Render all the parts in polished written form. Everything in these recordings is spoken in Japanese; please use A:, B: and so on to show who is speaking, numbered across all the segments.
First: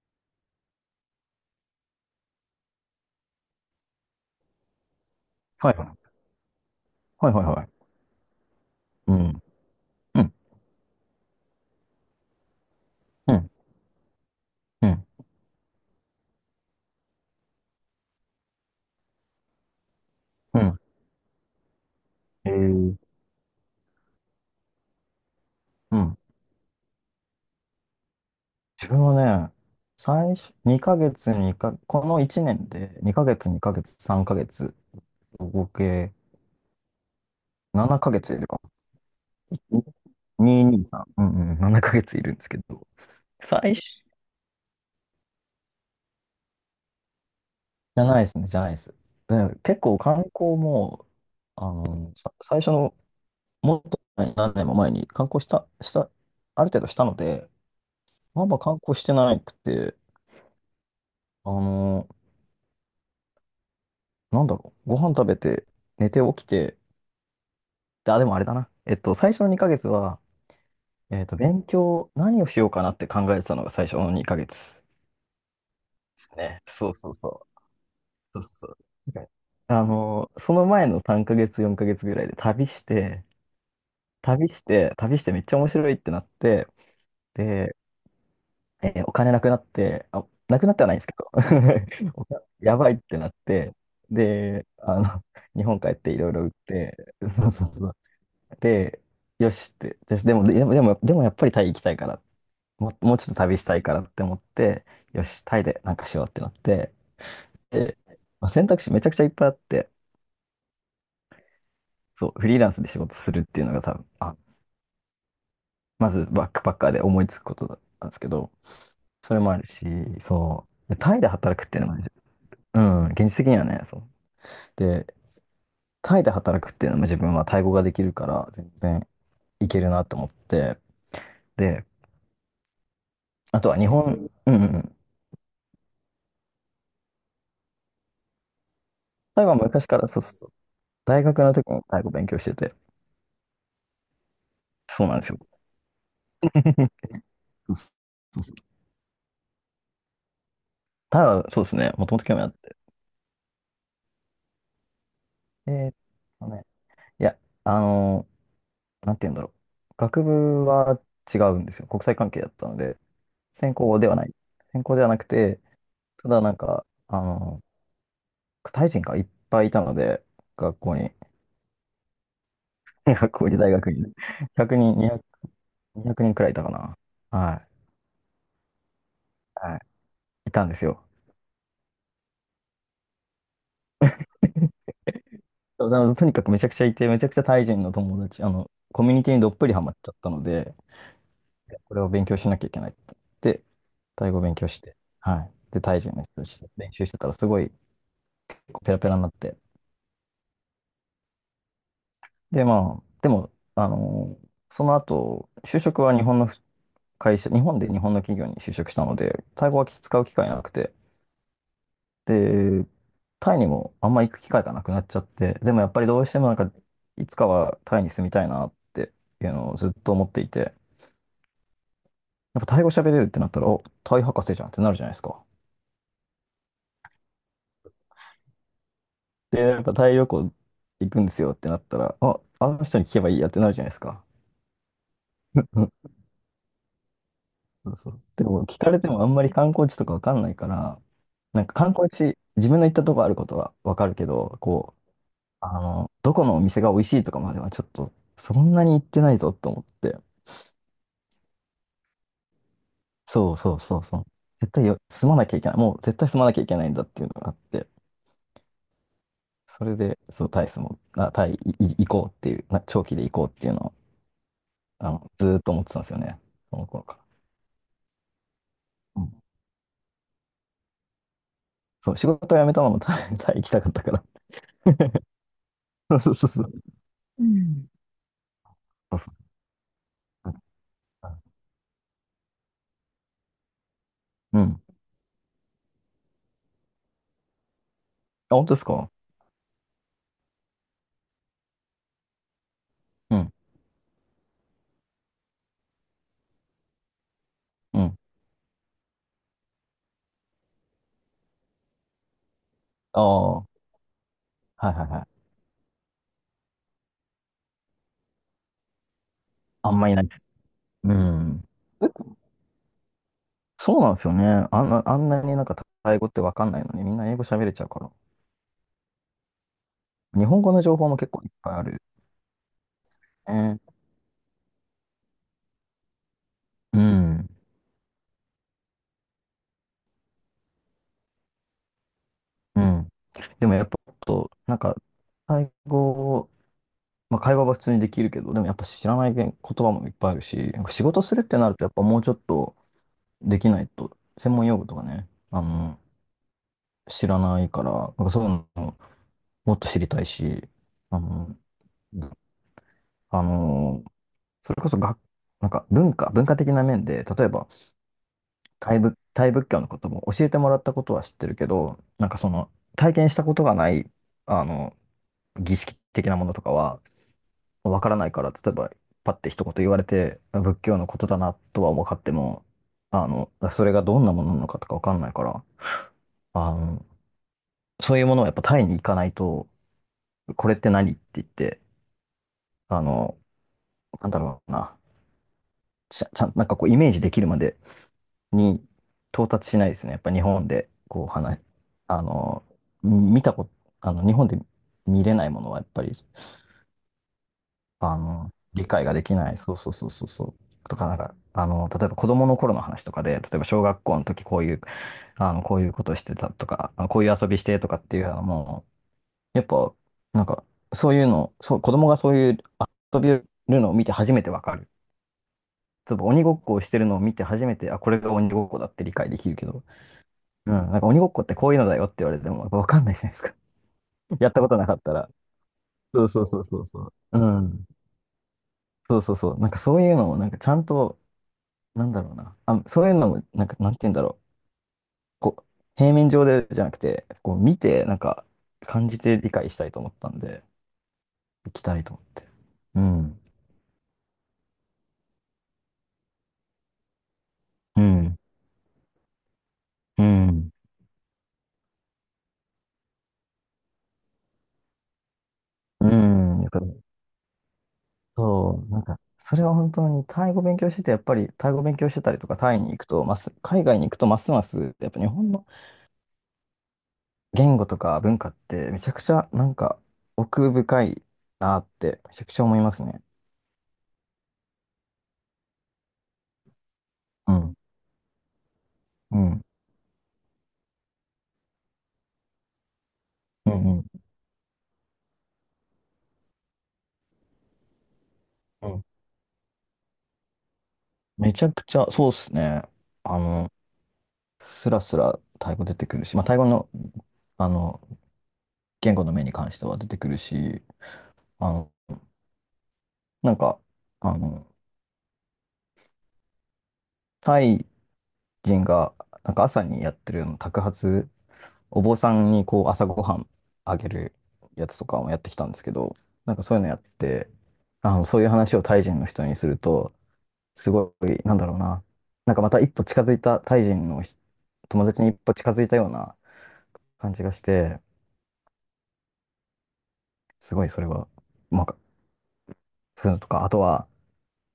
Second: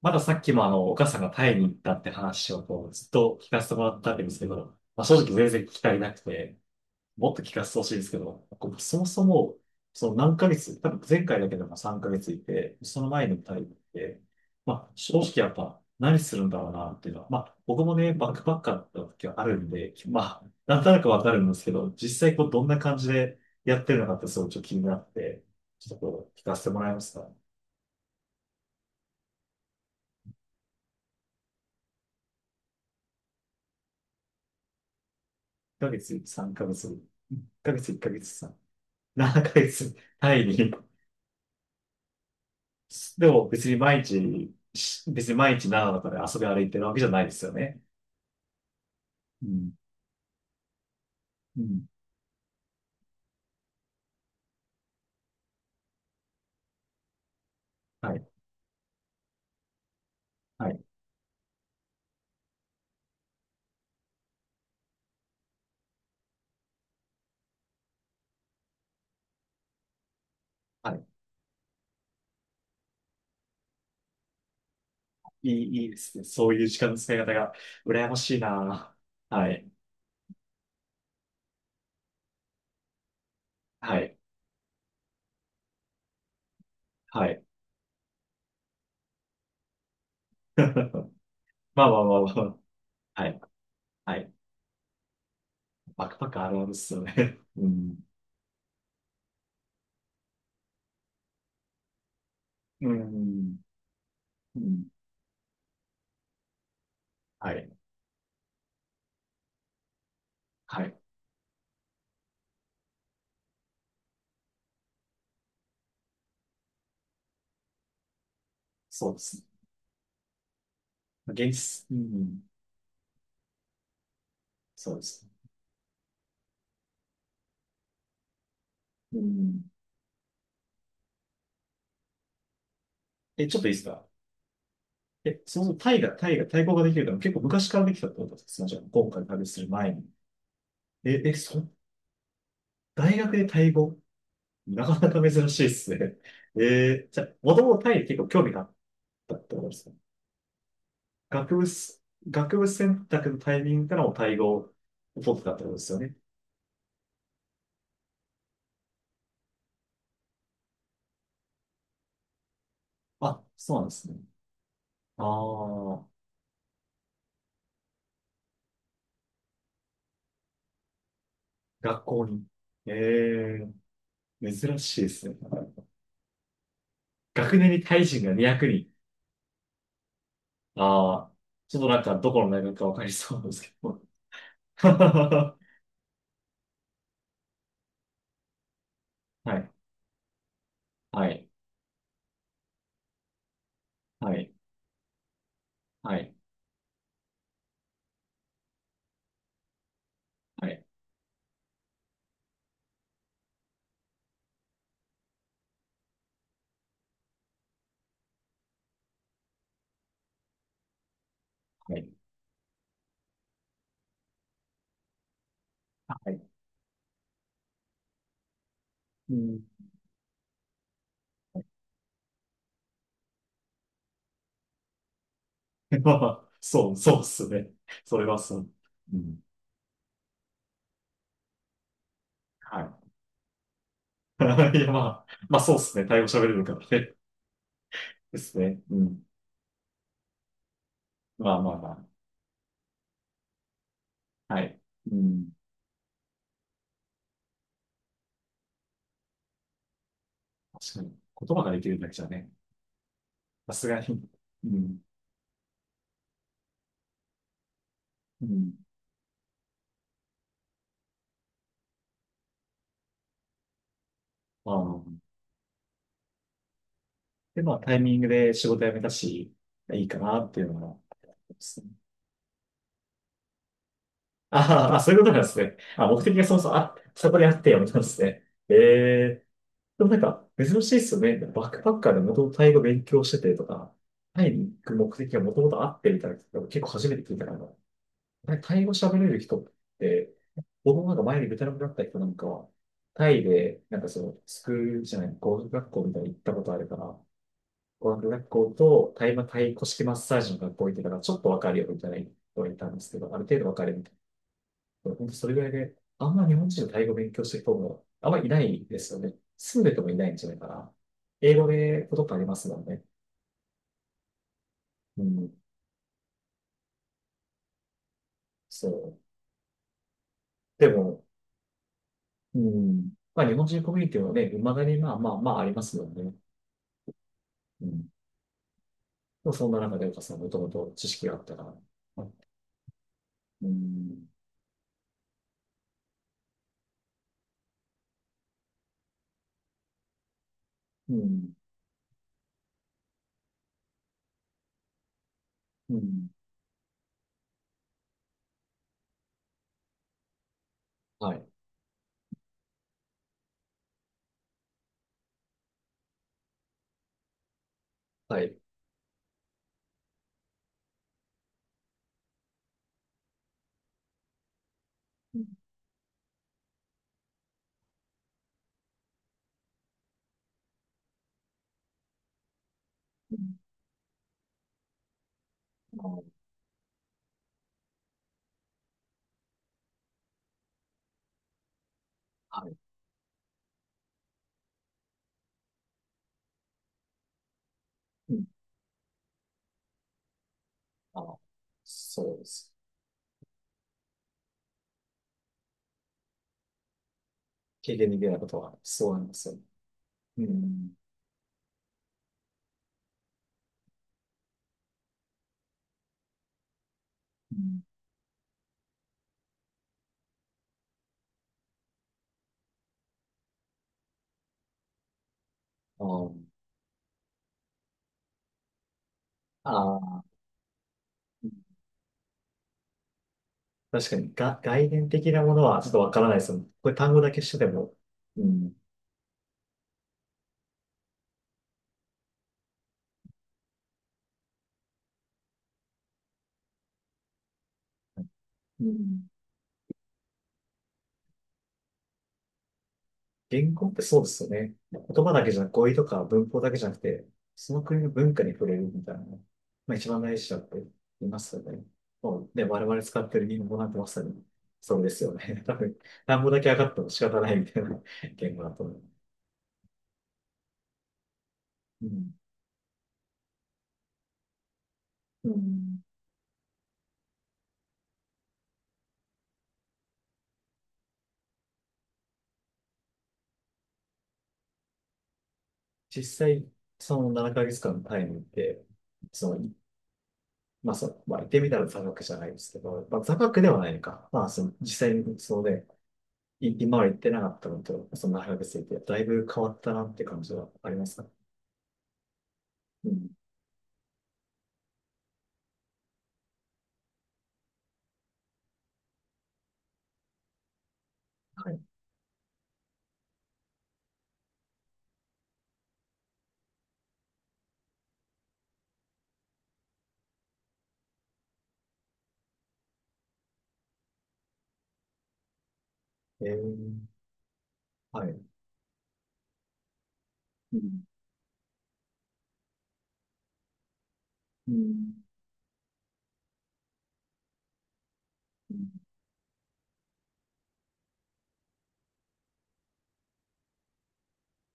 A: まださっきもお母さんがタイに行ったって話をずっと聞かせてもらったわけですけど、まあ、正直全然聞
B: はいは
A: き足り
B: い。
A: なくて、
B: は
A: も
B: い
A: っ
B: は
A: と
B: いは
A: 聞
B: いは
A: かせてほ
B: い。
A: しいんですけど、こうそも
B: う
A: そ
B: ん。
A: も、その
B: うん。
A: 何ヶ月、多分前回だけでも3ヶ月いて、その前
B: う
A: にも
B: ん。
A: タイに行って、ま
B: う
A: あ、
B: ん。
A: 正直やっぱ何するんだろうなっていうのは、まあ、僕もね、バックパッカーだった時はあるんで、まあ、
B: うん。
A: なんとなくわかるんですけど、実際こう、
B: え
A: どんな
B: ー、
A: 感じでやってるのかってすごいちょっと気になって、ちょ
B: う
A: っと
B: ん。
A: こう、聞かせてもらえますか？
B: 自分はね、最初、2ヶ月。この1年で2ヶ月、2ヶ月、3ヶ月、合
A: ヶ
B: 計
A: 月3ヶ月、1ヶ月1
B: 7
A: ヶ
B: ヶ
A: 月
B: 月いる
A: 3、
B: か
A: 7ヶ
B: も。
A: 月単位
B: 223。
A: に。
B: にさんうんうん。7ヶ月いるんですけど。
A: でも別
B: 最
A: に
B: 初。
A: 毎日、別に毎日長野から遊び歩いてるわけじゃないですよね。
B: じゃないですね、じゃないです。
A: う
B: で
A: ん。
B: 結構観光も、
A: うん。
B: 最初の、もっと前何年も前に観光した、ある程度したので、
A: はい。
B: まあまあ観光してなくて、
A: はい。
B: あの、なんだろう。ご飯食べて、寝て起きて、で、でもあれだな。最初の2ヶ月は、
A: はい。
B: 勉強、何をしようかなって考えてたのが最初の2ヶ月で
A: いいですね。
B: す
A: そうい
B: ね。
A: う時間
B: そう
A: の
B: そ
A: 使
B: う
A: い方
B: そ
A: が羨まし
B: う。
A: い
B: そうそう。
A: な。
B: なんか
A: はい。
B: その前の3ヶ月、4ヶ月ぐらいで旅して、
A: はい。
B: 旅して、旅してめっちゃ面白いってなって、
A: はい。
B: で、お金なくなって、あ、なくなってはないんですけど、
A: まあまあ まあ
B: お金
A: ま
B: や
A: あ。
B: ばいって
A: は
B: なっ
A: い。
B: て、
A: はい。
B: で、日本帰っ
A: バッ
B: て
A: ク
B: い
A: パッ
B: ろい
A: ク
B: ろ
A: あ
B: 売っ
A: るあるっす
B: て、
A: よね。うん。
B: で、よし、でもやっぱりタイ行きたいから、
A: う
B: もうちょっと
A: ん。
B: 旅したいからって思っ
A: う
B: て、
A: ん。
B: よし、タイでなんかしようってなって、
A: はい。
B: で、まあ、選択肢めちゃくちゃいっぱいあって、
A: はい。
B: そう、フリーランスで仕事するっていうのが多分、まずバックパッカーで思いつくことだったんですけど、
A: そうで
B: それ
A: す
B: もあるし、そう、でタイで
A: ね。現
B: 働くっていう
A: 実。
B: の
A: う
B: もね、
A: ん。
B: うん、現実的にはね、そう。
A: そうで
B: で、
A: すね。
B: タイで働くっていうのも自分はタイ語ができるから、全然
A: う
B: い
A: ん。
B: けるなと思って、で、
A: え、ちょ
B: あ
A: っと
B: と
A: いい
B: は
A: です
B: 日
A: か？
B: 本、うんうんうん。
A: え、そもそもタイが、タイが、対抗ができるから結構昔からできたってことですか？じゃあ、今回
B: タ
A: 旅
B: イは
A: する
B: 昔
A: 前
B: か
A: に。
B: ら、そうそう、
A: え、
B: 大
A: え、
B: 学の時
A: そ、
B: も太鼓勉強してて、
A: 大学でタイ語なか
B: そう
A: な
B: なんで
A: か
B: すよ。
A: 珍しいですね。えーじゃあ、もと
B: そ
A: も
B: う
A: とタ
B: そ
A: イに結構興
B: う
A: 味
B: そ
A: があっ
B: う。
A: たってことですか？
B: ただ、
A: 学
B: そう
A: 部
B: ですね、
A: す、
B: もともと興味あっ
A: 学部
B: て。
A: 選択のタイミングからもタイ語を取ってたってこ
B: え
A: とで
B: ー
A: す
B: っ
A: よね。
B: とね、いや、あのなんて言うんだろう。学部は違うんですよ。国際関係だったので、
A: あ、
B: 専
A: そうなんで
B: 攻で
A: す
B: は
A: ね。
B: ない。専攻ではな
A: あ
B: くて、
A: あ、
B: ただなんか、タイ人がいっぱいいたので、学校に、
A: 学校に。え
B: 学校に大学にね、
A: え
B: 100
A: 珍し
B: 人、
A: いで
B: 200、
A: すね。
B: 200人くにんくらいいたかな。
A: 学
B: は
A: 年にタイ人が200人。
B: い。はい。いたんですよ。
A: ああ、ちょっとなんかどこの大学かわかりそうなんですけど。は
B: そうだからとにかくめちゃくちゃいて、めちゃくちゃタイ人の友達、コミュニティにど
A: い、
B: っぷりハマっちゃったので、
A: はい、
B: これを勉強しなきゃいけないって言って、タイ
A: は
B: 語
A: い、
B: 勉強して、はい。で、タイ人
A: は
B: の
A: い、
B: 人として練習してたら、すごいペラペラになって。
A: はい、
B: で、まあ、でも、あのその後、就職は日本の会社、日本で日本の企業に就職したので、タイ語は使う機会なくて、
A: はい、
B: で、タイにもあんま行く機会がなくなっちゃって、でもやっぱりどう
A: は
B: して
A: い。
B: もなんか、いつかはタイに住みたいなって
A: う
B: いう
A: ん。
B: のをずっと思っていて、やっぱタイ語喋れるってなったら、お、タイ博士じゃんってなるじゃないですか。
A: まあ、そう、そうっすね。それはそう。うん。
B: で、やっぱタイ旅行行くんですよってなったら、あ、あ
A: は
B: の人に聞けばいいやってなるじゃないですか。
A: い。いや、まあ、まあ、そうっすね。タイ語喋れるからね。
B: そうそう。
A: で
B: で
A: す
B: も聞
A: ね。
B: か
A: う
B: れて
A: ん。
B: もあんまり観光地とかわかんないから、
A: まあ
B: なん
A: ま
B: か
A: あ
B: 観
A: ま
B: 光地、自分の行ったとこあることはわかるけ
A: あ。
B: ど、
A: はい。
B: こう、
A: うん。
B: どこのお店が美味しいとかまではちょっと、そんなに行ってないぞと思って。
A: 確かに。言葉ができるだけじゃね。
B: そう
A: さ
B: そう
A: す
B: そ
A: が
B: うそう。
A: に。う
B: 絶対よ、
A: ん。
B: 住まなきゃいけない。もう絶対住まなきゃいけないんだっていうのがあって。
A: うん。
B: それで、そう、タイスも、あ、タイ行こうっていう、長期で行こうっていうのを、
A: まあ、
B: ずーっと思ってたんですよね。その頃か
A: で、まあ、タイミングで仕事辞めた
B: ら。うん、
A: し、いいかなっていうのが、
B: そう、仕事を辞めたのもタイ行きたかったから。
A: ああ、そういうことなんですね。あ、目
B: そ
A: 的
B: う
A: が
B: そう
A: そも
B: そ
A: そ
B: う。
A: もあ、そこ
B: う
A: にあって
B: ん、
A: やめたんですね。え
B: そうそ
A: えでもなんか、
B: う
A: 珍しいですよね。バックパッカーでもともとタイ語勉強しててとか、タイ
B: ん。う
A: に行
B: ん、
A: く目的がもともとあってみたいな人結構初めて聞いたから、
B: あ、本当
A: タ
B: で
A: イ
B: す
A: 語
B: か。
A: 喋れる人って、僕もなんか前にベトナムだった人なんかは、タ
B: う
A: イ
B: ん。
A: で、なんかその、スクールじゃない、語学学校みたいに行ったことあるから、
B: う
A: 語
B: ん。
A: 学学校とタイ古式マッサージの学校行ってたから、ちょっとわかるよみたいな人がいたんですけ
B: あ
A: ど、ある
B: あ、
A: 程度
B: は
A: わかるみたいな
B: いはい
A: 本
B: は
A: 当
B: い。
A: それぐらいで、あんま日本人のタイ語を勉強してる人も、あんまりいないですよね。住ん
B: あ
A: で
B: ん
A: て
B: ま
A: も
B: い
A: い
B: な
A: な
B: い
A: い
B: で
A: んじ
B: す。
A: ゃないかな。
B: う
A: 英
B: ん。
A: 語で
B: え
A: ことってありますもんね。
B: そうなんですよね。あ
A: う
B: んな
A: ん。
B: になんかタイ語ってわかんないのに、みんな英語喋れちゃうから。
A: そう。
B: 日本語の
A: で
B: 情報も
A: も、
B: 結構いっぱいある。
A: うん。まあ日本
B: ね。
A: 人コミュニティはね、未だにまあまあまあありますもんね。
B: うん。
A: うん。でもそんな中で岡さんもともと知識があったから。
B: うん。
A: う
B: でもやっぱ、
A: ん。
B: と、なんか、タ語まあ、会話は普通にできるけど、でもやっぱ知らない言葉もいっぱいあるし、なんか仕
A: う
B: 事するっ
A: ん。
B: てなると、やっぱもうちょっとできないと、専門用語とかね、
A: うん。
B: 知らないから、なんかそういうのもっと知りたいし、あ
A: はい。
B: の、あの、それこそなんか文化、文化的な面で、例えば、
A: はい。
B: タイ仏教のことも教えてもらったことは知ってるけど、なんかその、体験したことがない、あの、
A: うん
B: 儀式的なものとかは、わからないから、例えば、パッて一言言われて、あ仏教のことだなとは分かっても、それがどんなものなのかとかわかんないから、あの、そういうものをやっぱタイに行かないと、これって何って言って、
A: あはい。
B: あの、なんだろうな、ちゃ、ちゃん、なんかこうイメージできるまで
A: うん。
B: に到達しないですね。やっぱ日本で、こう
A: あ、
B: 話、あ
A: そうで
B: の、
A: す。
B: 見たこと、あの、日本で見れないものはやっぱり、
A: 経験できないことは
B: 理解
A: そ
B: が
A: うな
B: で
A: んで
B: き
A: す
B: な
A: よ。
B: い。そうそうそうそう
A: う
B: そう。
A: ん。
B: とか、なんか、例えば子供の頃の話とかで、例えば小学校の時こういう、こういうことしてたとか、あこういう遊
A: う
B: びして
A: ん
B: とかっていうのはもう、やっぱ、なんか、そういうの、そう、子供がそういう遊びをるのを見て初めてわかる。例えば鬼ごっこをしてるのを見て初めて、あ、これが鬼ごっこだって理解できるけ
A: あ
B: ど、
A: あ。ああ。
B: うん、なんか鬼ごっこってこういうのだよって言われても、やっぱわかんないじゃないですか。
A: 確かに、
B: やっ
A: が、
B: たことな
A: 概
B: かっ
A: 念
B: たら。
A: 的なものはちょっとわか
B: そ
A: ら
B: う
A: ない
B: そ
A: で
B: う
A: すも
B: そう
A: ん。
B: そう
A: これ
B: そ
A: 単語だ
B: う。
A: けし
B: う
A: てて
B: ん。
A: も。うん。
B: そうそうそう。なんかそういうのを、なんかちゃんと、なんだろうな。あ、そういうのも、なんか、なんて言うんだろう。こう、平面上でじゃなくて、こう、見て、なんか、
A: う
B: 感じ
A: ん。
B: て理解したいと思ったんで、行きたいと思って。うん。
A: 言語ってそうですよね。言葉だけじゃなく、語彙とか文法だけじゃなくて、その
B: う
A: 国の文
B: ん。
A: 化に触れるみたいな。まあ一番
B: う
A: 大事だっ
B: ん。
A: て言いますよね。もうね、我々使ってる日本語なんてまさにそうですよね。多分、
B: う
A: 単語だ
B: ん、や
A: け
B: っ
A: 上
B: ぱ
A: がっても仕方ないみたいな言語だと
B: そう、
A: 思
B: な
A: う。
B: んか、それは本当に、タイ語勉強してて、やっぱり、タイ語勉
A: う
B: 強してた
A: ん
B: りとか、タイに行くと、海外に行くと、ますます、やっぱ日
A: う
B: 本の
A: ん。
B: 言語とか文化って、めちゃくちゃ、なんか、奥深いなって、めちゃくちゃ思いますね。
A: 実際、その
B: う
A: 7ヶ
B: ん。
A: 月間のタイムって、
B: う
A: そ
B: ん。
A: のまあ、そう、まあ、言ってみたら座学じゃないですけど、まあ、座学で
B: う
A: はないの
B: ん
A: か。まあ、その、実際にそうで、い今は行ってなかったのと、その大学生っ
B: う
A: て、
B: ん。
A: だいぶ変わったなって感じはありますか？
B: めちゃくちゃ、そうですね。
A: うん。
B: あの、スラスラタイ語出てくるし、まあ、タイ語の、あの、言語の面に関しては出てくるし、
A: は
B: あ
A: い。
B: の、なんか、あの、タイ人が、なんか朝にやってるの托鉢、お坊さんにこう朝ごはんあげるやつとかもやってきたんですけど、
A: え
B: なんかそういうのやっ
A: ー、
B: て、
A: はい。
B: そういう話をタイ人の人にすると、
A: う
B: す
A: ん。
B: ごい、なんだろうな、なんかまた一歩近づいたタイ人の
A: う
B: 友達
A: ん
B: に一歩近づいたような感じがして、
A: うん
B: すごいそれは、うまく、そういうのとか、あとは、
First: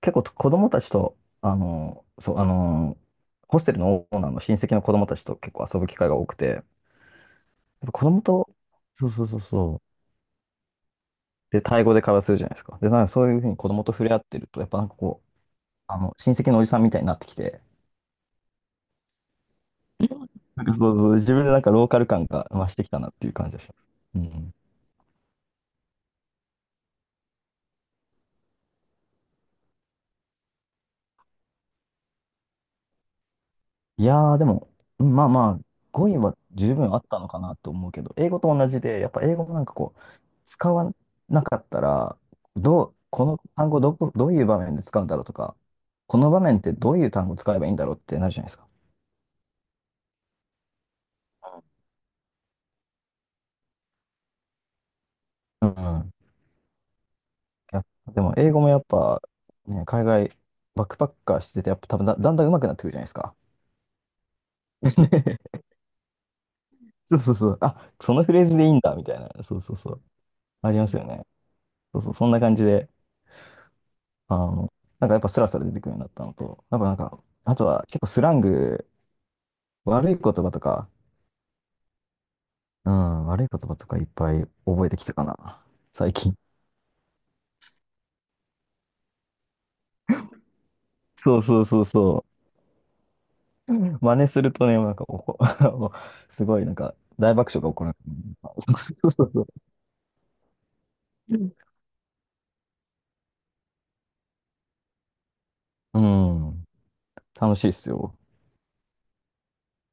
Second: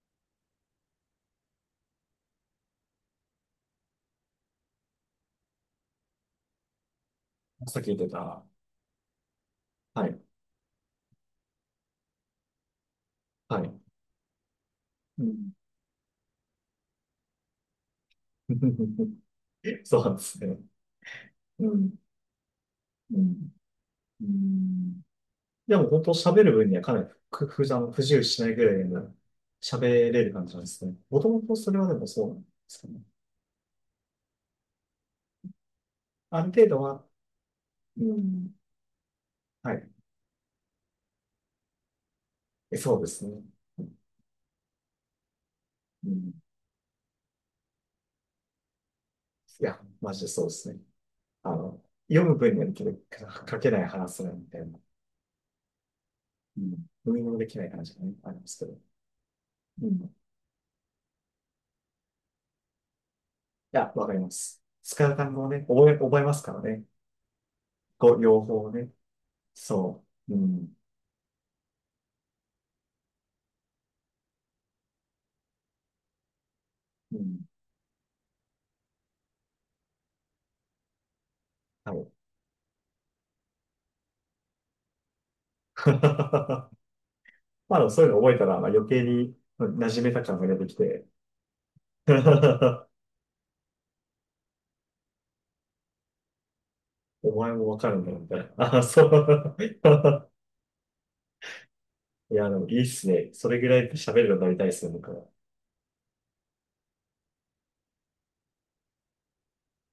B: 結構子供たちと、ホステルのオーナーの親戚の子供たちと結構遊ぶ機会が多くて、やっ
A: さっき
B: ぱ
A: 言っ
B: 子
A: て
B: 供
A: た、
B: と、そうそうそうそ
A: はい。
B: う、で、タイ語で会話するじゃないですか。で、なんかそういうふうに
A: は
B: 子
A: い。
B: 供と触れ合ってると、やっぱなんかこ
A: う
B: う、
A: ん
B: 親戚のおじさんみたいになってきて、
A: そうなんですね。
B: なんかそうそう、自分でなん
A: う
B: かロー
A: ん。
B: カル感が増してきたなっ
A: う
B: ていう感
A: ん。
B: じがします。う
A: う
B: ん、
A: んでも、本当喋る分にはかなりふふあの不自由しないぐらいの喋れる感じなんですね。もともとそれはでもそうなんですかね。
B: いやー、でも、うん、まあまあ、語彙は
A: ある程
B: 十
A: 度
B: 分あ
A: は、
B: ったのかなと思うけ
A: う
B: ど、英語
A: ん。
B: と同じで、やっぱ英語もなんかこう、使わなかったら、
A: え
B: どう、
A: そうです
B: この
A: ね。
B: 単語どこ、どういう場面で使うんだろうとか、
A: う
B: この
A: ん。
B: 場面ってどういう単語使えばいいんだろうってなるじゃないですか。
A: いや、マジでそうですね。あの、読む分にはできるけど、書けない話せないみたいな。
B: うん。
A: うん。読みもできない
B: いや、
A: 話がね、
B: で
A: あ
B: も、
A: りま
B: 英
A: す
B: 語
A: け
B: も
A: ど。い
B: やっぱ、ね、
A: うん
B: 海
A: い
B: 外、バックパッカーしてて、やっぱ多分だんだん上手くなってくるじゃないですか。
A: や、わかります。使う単語をね、覚えますからね。
B: そうそうそう。あ、そ
A: こう、
B: のフ
A: 用
B: レーズ
A: 法
B: でい
A: を
B: いん
A: ね。
B: だ、みたいな。そうそうそう。
A: そう。う
B: あ
A: ん。
B: りますよね。そうそう、そんな感じで。あの、なんかやっぱスラスラ出てくるようになったのと、なん
A: う
B: か、
A: ん。
B: あとは結構スラング、悪い言葉とか、
A: はい。
B: うん、悪い言葉とかいっぱい覚えてきたかな、最近。
A: まあ、でもそういうの覚えたら、まあ、余計に馴染めた感が出てきて、
B: そうそうそうそ う。うん、真似するとね、なんかおこ、もうすごいなんか
A: お
B: 大
A: 前
B: 爆笑
A: も
B: が起
A: わ
B: こ
A: か
B: る。
A: るんだよ、みたいな。あ、そ
B: そうそうそう。
A: う。いや、でもいいっすね。それぐらい喋るのになりたいっすね、僕は。
B: うん、楽しいっすよ。